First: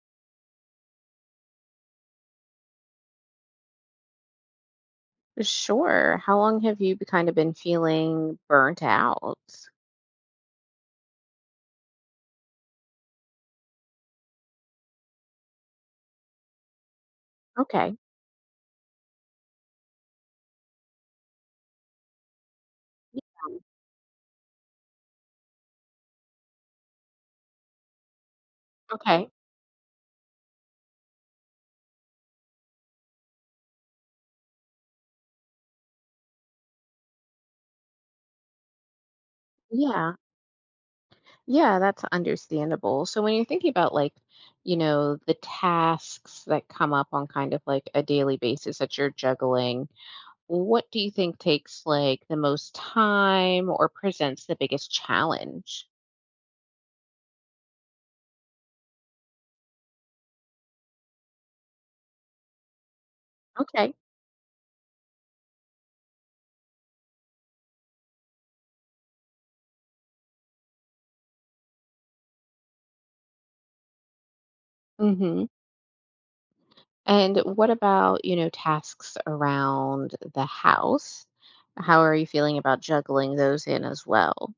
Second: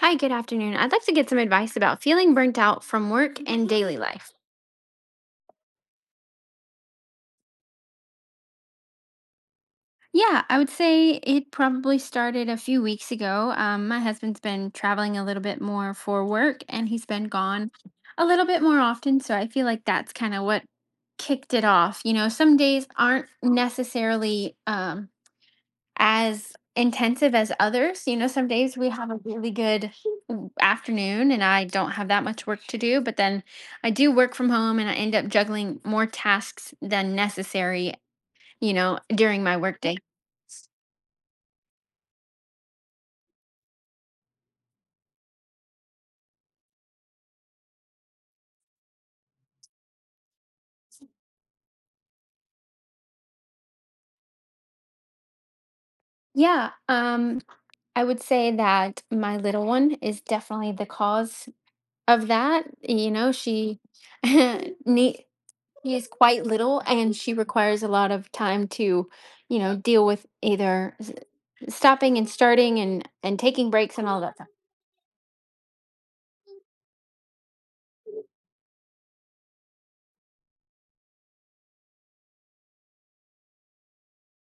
Hi, good afternoon. I'd like to get some advice about feeling burnt out from work and daily life. Sure. How long have you kind of been feeling burnt out? Yeah, I would say it probably started a few weeks ago. My husband's been traveling a little bit more for work and he's been gone Okay. a little bit more often. So I feel like that's kind of what kicked it off. Some days Yeah. aren't necessarily as intensive as others. Some days we have a Okay. really good afternoon and I don't have that much work to do, but then I do work from home and I end up juggling more tasks than necessary, during my workday. Yeah. Yeah, that's understandable. So when you're thinking about the tasks that come up on kind of like a daily basis that you're juggling, what do you think takes like the most time or presents the biggest challenge? Yeah, I would say that my little one is definitely the cause of that. She Okay. need she is quite little and she requires a lot of time to deal with either stopping and starting and taking breaks and all that stuff. Mhm. And what about, you know, tasks around the house? How are you feeling about juggling those in as well?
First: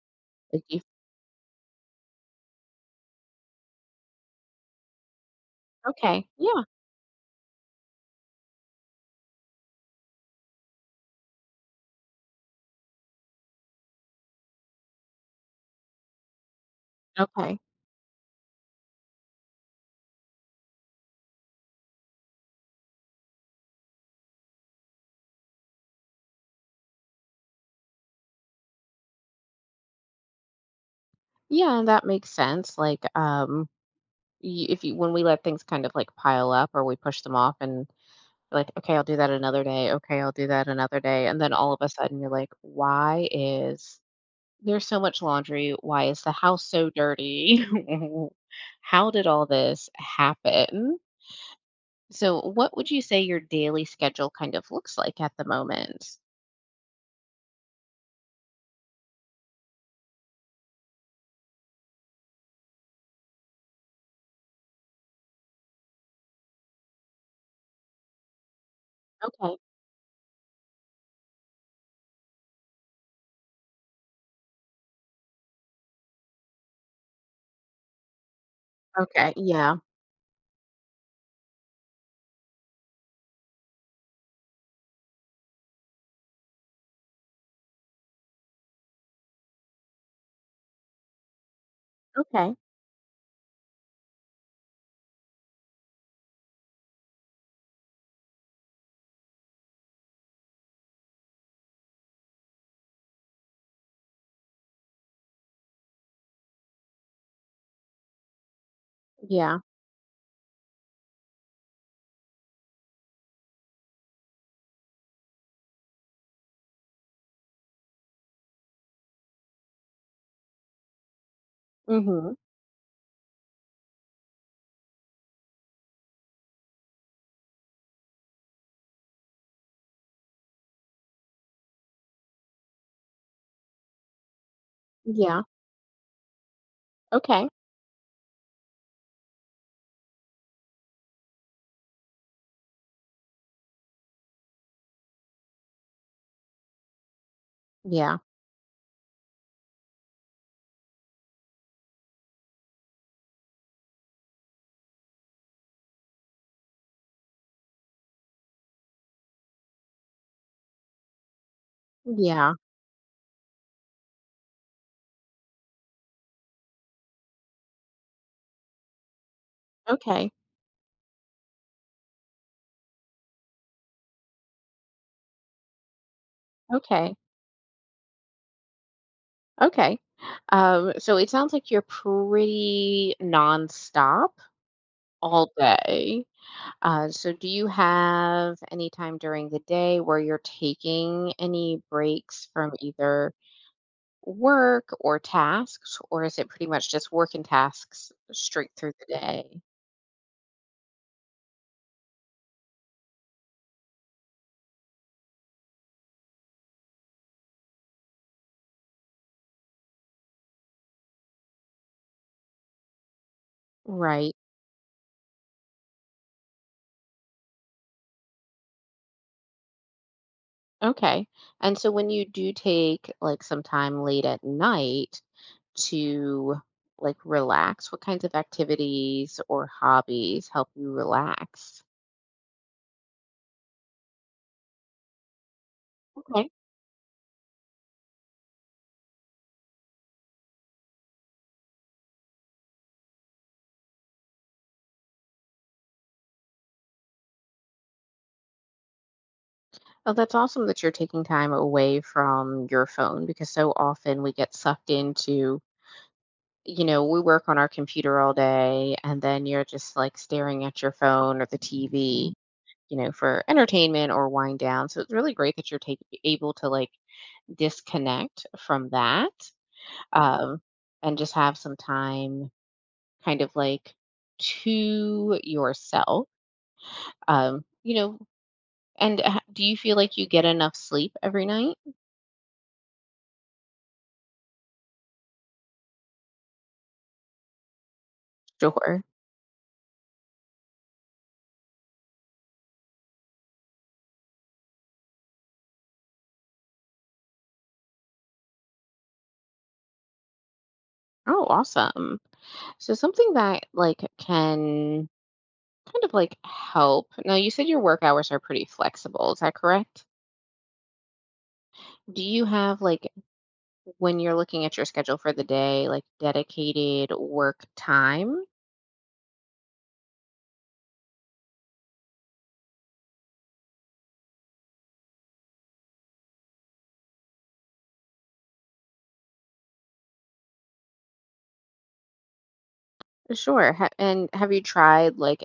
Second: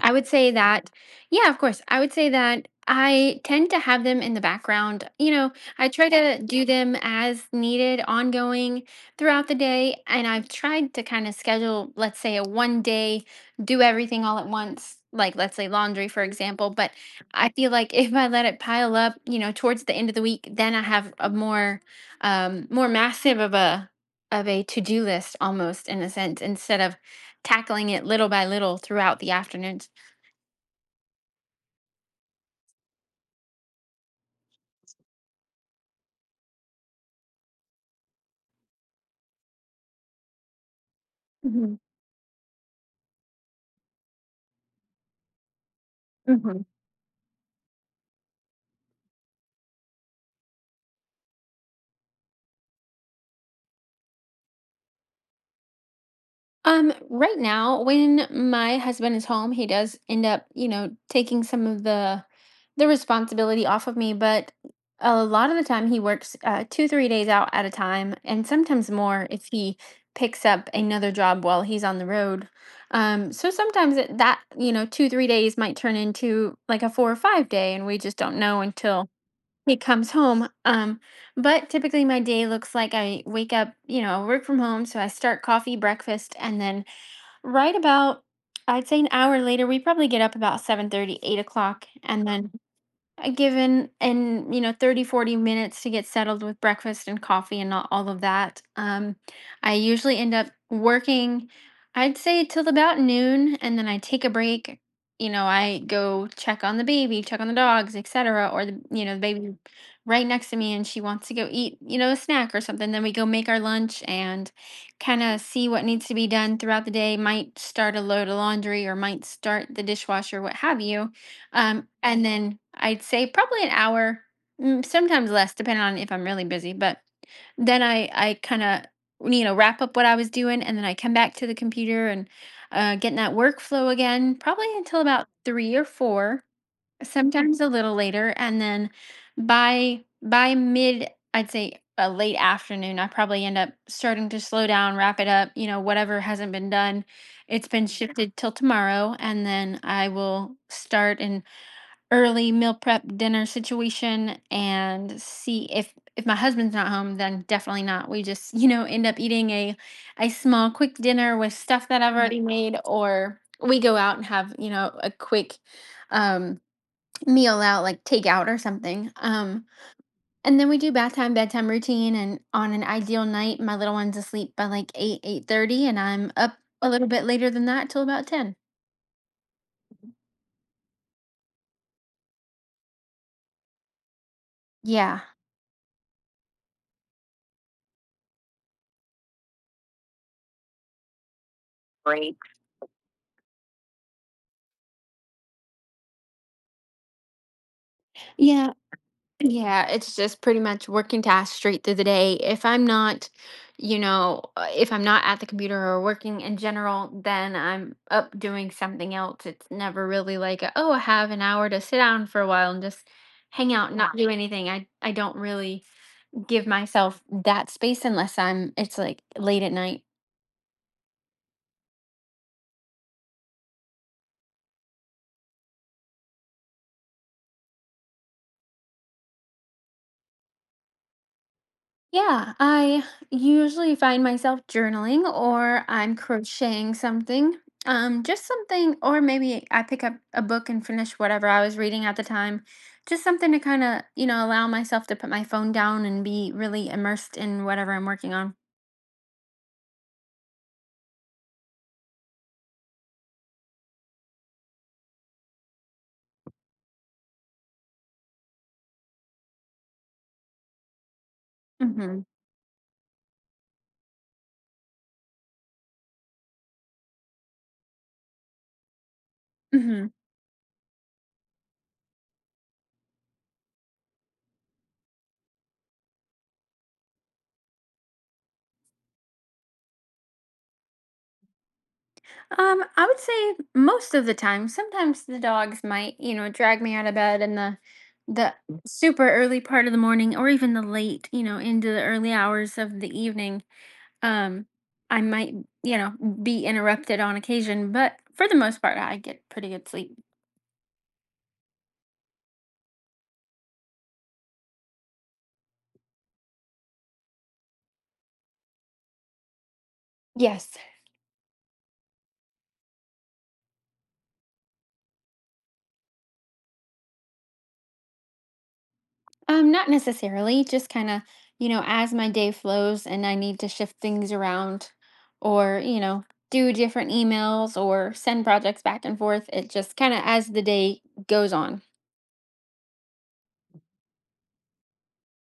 I would say Like you, that, yeah, of course. I would say that I tend to have them in the background. I try okay, to yeah, do them as needed, ongoing throughout the day. And I've tried to kind of schedule, let's say, a one day, do everything all at once, like let's say laundry, for example. But I okay, feel like if I let it pile up, towards the end of the week, then I have a more, more massive of a, to do list almost in a sense, instead of tackling it little by little throughout the afternoon. yeah, that makes sense. If you When we let things kind of like pile up or we push them off and we're like, okay, I'll do that another day. Okay, I'll do that another day, and then all of Mhm, a sudden you're like, why is there's so much laundry? Why is the house mhm. so dirty? How did all this happen? So, what would you say your daily schedule kind of looks like at the moment? Right now, when my husband is home, he does end up, taking some of the responsibility off of me, but a lot of the time he works 2, 3 days out at a time, and sometimes more if Okay. he picks up another job while he's on the road. So sometimes that, 2, 3 days might turn into like a 4 or 5 day, and we just don't know until Okay. Yeah. he comes home. But typically my day looks like I wake up, work from home. So I start coffee, breakfast, and then right about, I'd say, an hour later, we probably get up about 7:30, 8 o'clock, and then Okay. Given in 30, 40 minutes to get settled with breakfast and coffee and all of that, I usually end up working, I'd say, till about noon, and then I take a break. I go check on the baby, check on the dogs, etc. Or the, the baby Yeah. right next to me, and she wants to go eat, a snack or something. Then we go make our lunch and kind of see what needs to be done throughout the day. Might start a load of laundry or might start the dishwasher, what have you, and Mm-hmm. then I'd say probably an hour, sometimes less, depending on if I'm really busy. But then I kind of wrap up what I was doing, and then I come back to the computer and get in that workflow again, probably until about Yeah. three or four, Okay. sometimes a little later, and then by I'd say, a late afternoon, I probably end up starting to slow down, wrap it up. Whatever hasn't been done, it's been, yeah, Yeah. shifted till tomorrow, and then I will start and early meal prep dinner situation and see if my husband's not home then definitely not, we just end up eating a small quick dinner with stuff that I've, yeah, already Yeah. made, or we go out and have a quick um meal out like takeout or something, Okay. and then we do bath time bedtime routine, and on an ideal night my little one's asleep by like 8 8:30, and I'm up a little Okay. bit later than that till about 10. Okay. So it sounds like you're pretty nonstop Yeah. all day. So do you have any time during the day where you're taking any Great. breaks from either work or tasks, or is it pretty much just work and tasks straight Yeah, through the day? Yeah, it's just pretty much working tasks straight through the day. If I'm not at the computer or working in general, then I'm up doing something else. It's never really like, a, oh, I have an hour to sit down for a while and just hang out, and not do Right. anything. I don't really give myself that space unless I'm, it's like late at night. Okay. And so when you do take like some time late at night to like relax, what kinds of activities or hobbies help you relax? Yeah, I usually find myself journaling or I'm Okay. crocheting something. Just something, or maybe I pick up a book and finish whatever I was reading at the time. Just something to kind of, allow myself to put my phone down and be really immersed in whatever I'm working on. Oh, that's awesome that you're taking time away from your phone because so often we get sucked into, you know, we work on our computer all day and then you're just like staring at your phone or the Mm-hmm. TV, you know, for entertainment or wind down. So it's really great that you're able to like disconnect from that, Mm-hmm. um, and just have some time kind of like to yourself. Um, you know, do you feel like you get enough sleep every night? I would say most of the time. Sometimes the dogs might, drag me out of bed in the the Sure. super early part of the morning, or even the late, into the early hours of the evening. Um, I might, you know, be interrupted on occasion, but for the most part, I get pretty good sleep. Oh, awesome. So something that like can kind of like help. Now you said your work hours are pretty flexible. Is that correct? Yes. Do you have like, when you're looking at your schedule for the day, like, dedicated work time? Not necessarily, just kind of, as my day flows and I need to shift things around, or, do different emails or send projects back and forth. It just kind of, as the day goes on. Sure, ha And have you tried, like,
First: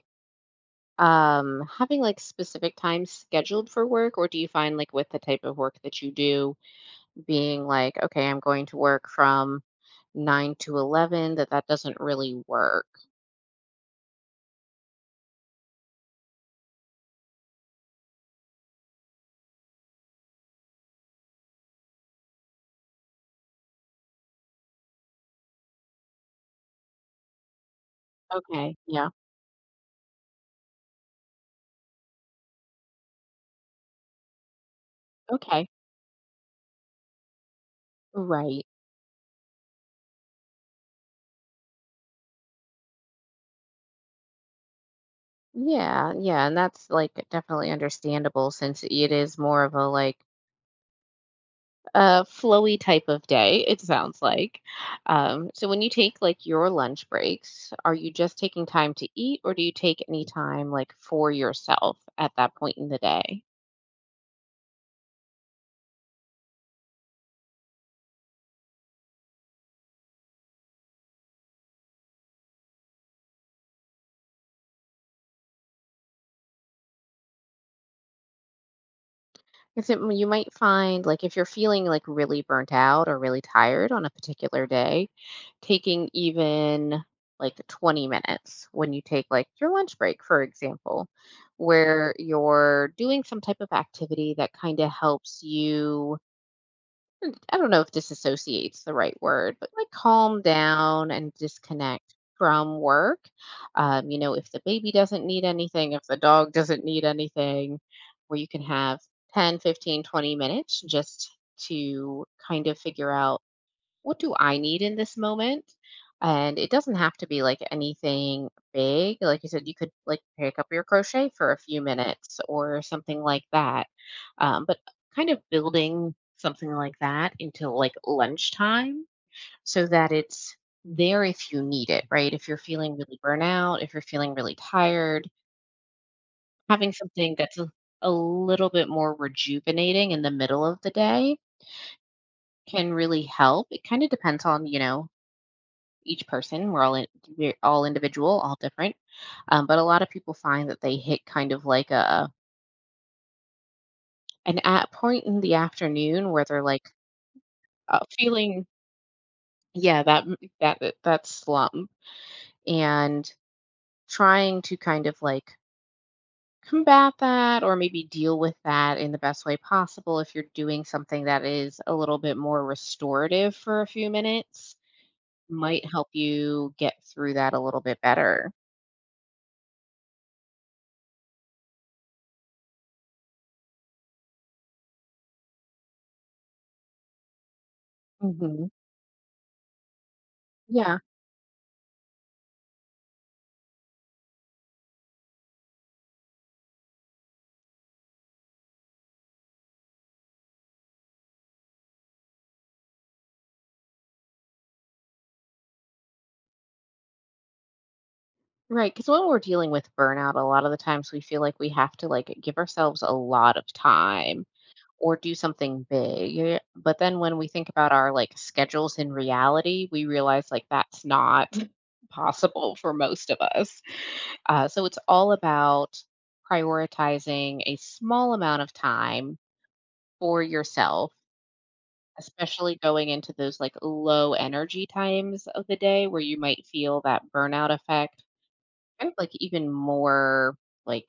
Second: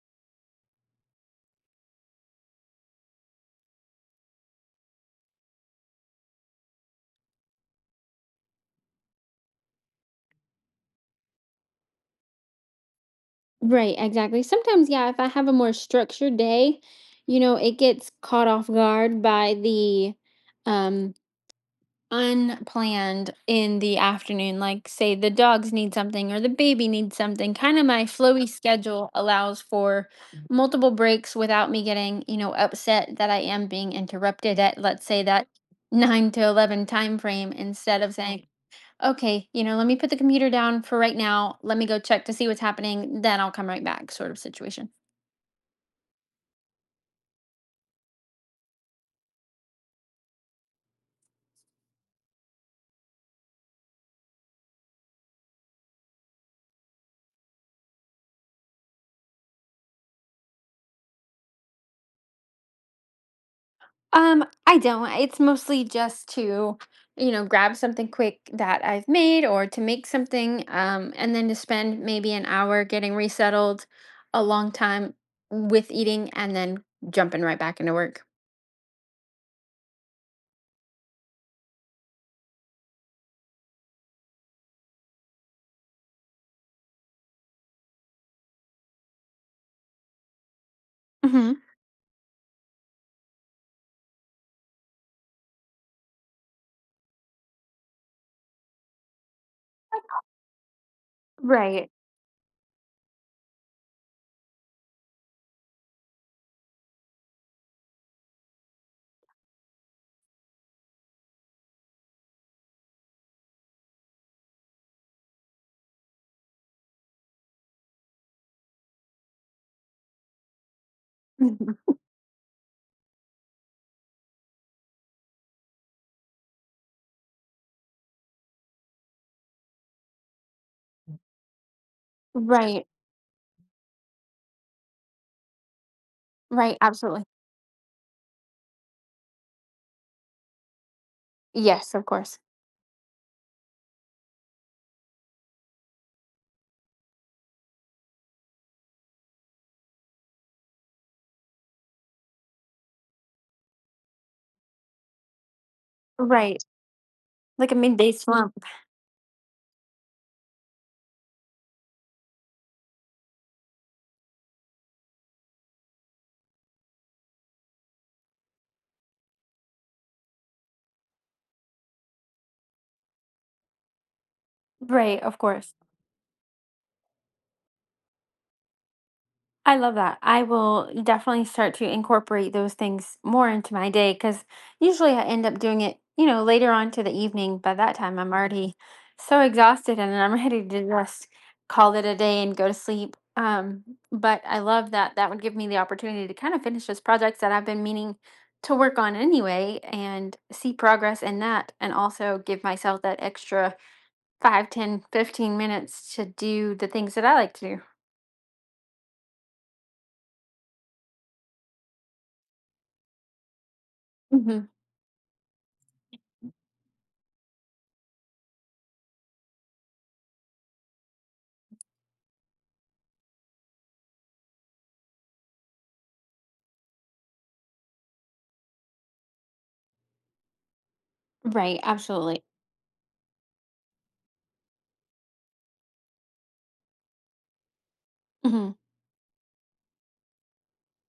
having, like, specific times scheduled for work, or do you find, like, with the type of work that you do, being like, "Okay, I'm going to work from 9 to 11," that doesn't really work? Right, exactly. Sometimes, yeah, if I have a more structured day, it gets caught off guard by the um unplanned in the afternoon, like say the dogs need something or the baby needs something. Kind of my flowy Okay, yeah, schedule allows for multiple breaks without me getting, upset that I am being interrupted at, let's say, that okay, 9 to 11 time frame instead of saying, right. "Okay, you know, let me put the computer down for right now. Let me go check to see what's happening, then I'll come right back," sort of situation. Yeah, yeah, and that's, like, definitely understandable since it is more of a, like, a flowy type of day, it sounds like. So when you take like your lunch breaks, are you just taking time to eat or do you take any time like for yourself at that point in the day? I don't. It's mostly just to, grab something quick that I've made or to make something, and then to spend maybe an hour getting resettled, a long time with eating, and then jumping right back into work. Is it you might find like if you're feeling like really burnt out or really tired on a particular day, taking even like 20 minutes when you take like your lunch break, for example, Hmm. where you're doing some type of activity that kind of helps you, I don't know if disassociate's the right word, but like calm down and Right. disconnect from work. You know, if the baby doesn't need anything, if the dog doesn't need anything, where you can have 10, 15, 20 minutes just to kind of figure out, what do I need in this moment? And it doesn't have to be like anything big. Like you said, you could like pick up your crochet for a Mhm. few minutes or something like that. But Kind of building something like that into like lunchtime so that it's there if you need it, right? If you're Right. feeling really burnout, if you're feeling really tired, Right. having Absolutely. something that's a little bit more rejuvenating in the middle of the day Yes, of course. can really help. It kind of depends on, you know, each person. We're all individual, all different. But A lot of people find that they hit kind of like a an at point in the afternoon where they're Right. like Like a midday slump. feeling yeah, that m- that that that slump, and trying to kind of like combat that or maybe deal with that in the best way possible if you're doing something that is a little bit more restorative for a few minutes Right. Of course. might help you get through that a little bit better. I love that. I will definitely start to incorporate those things more into my day because usually I end up doing it, later on to the evening. By that time, I'm Mhm. already so exhausted and I'm ready to just call it a day and go to sleep. But I love that that would give me the opportunity to kind of finish those projects that I've been meaning to work on anyway and see progress in that, and also give myself that extra 5, 10, 15 minutes to do the things that I like to do. Right, because when we're dealing with burnout, a lot of the times we feel like we have to like give ourselves a lot of time Hmm. or do something big. But then when we think about our like schedules in reality, we realize like that's not possible for most of us. So it's all about prioritizing a small amount of time for yourself, Right, absolutely. especially going into those like low energy times of the day where you might feel that burnout effect Hmm. kind of like even more like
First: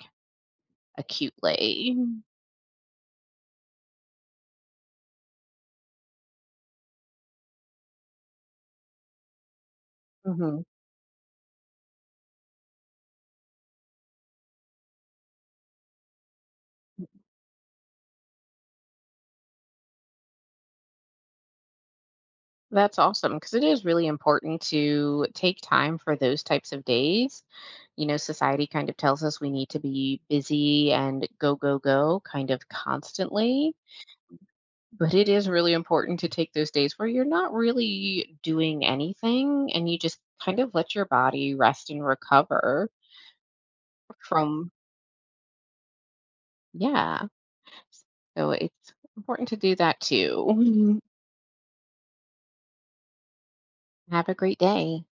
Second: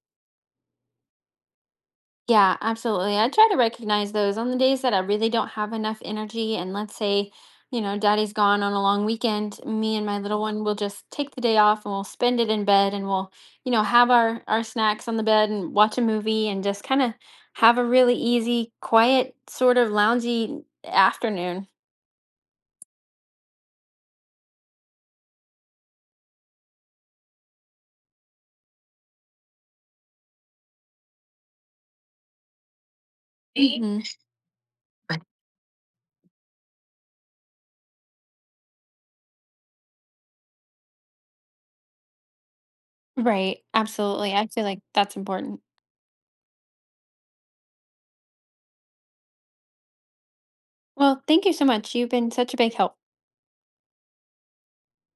acutely. Yeah, absolutely. I try to recognize those on the days that I really don't have enough energy. And let's say, daddy's gone on a long weekend, me and my little one Hmm. will just take the day off and we'll spend it in bed and we'll, have our snacks on the bed and watch a movie and just kind of have a really easy, quiet, sort of loungy afternoon. That's awesome because it is really important to take time for those types of days. You know, society kind of tells us we need to be busy and go, go, go kind of constantly. Right. Hmm. But it is really important to take those days where you're not really doing anything and you just kind of let your body rest and recover Right. Absolutely. I feel from, like that's important. yeah. So it's important to do that too. Well, thank you so much. You've been such a big help. Have a great day.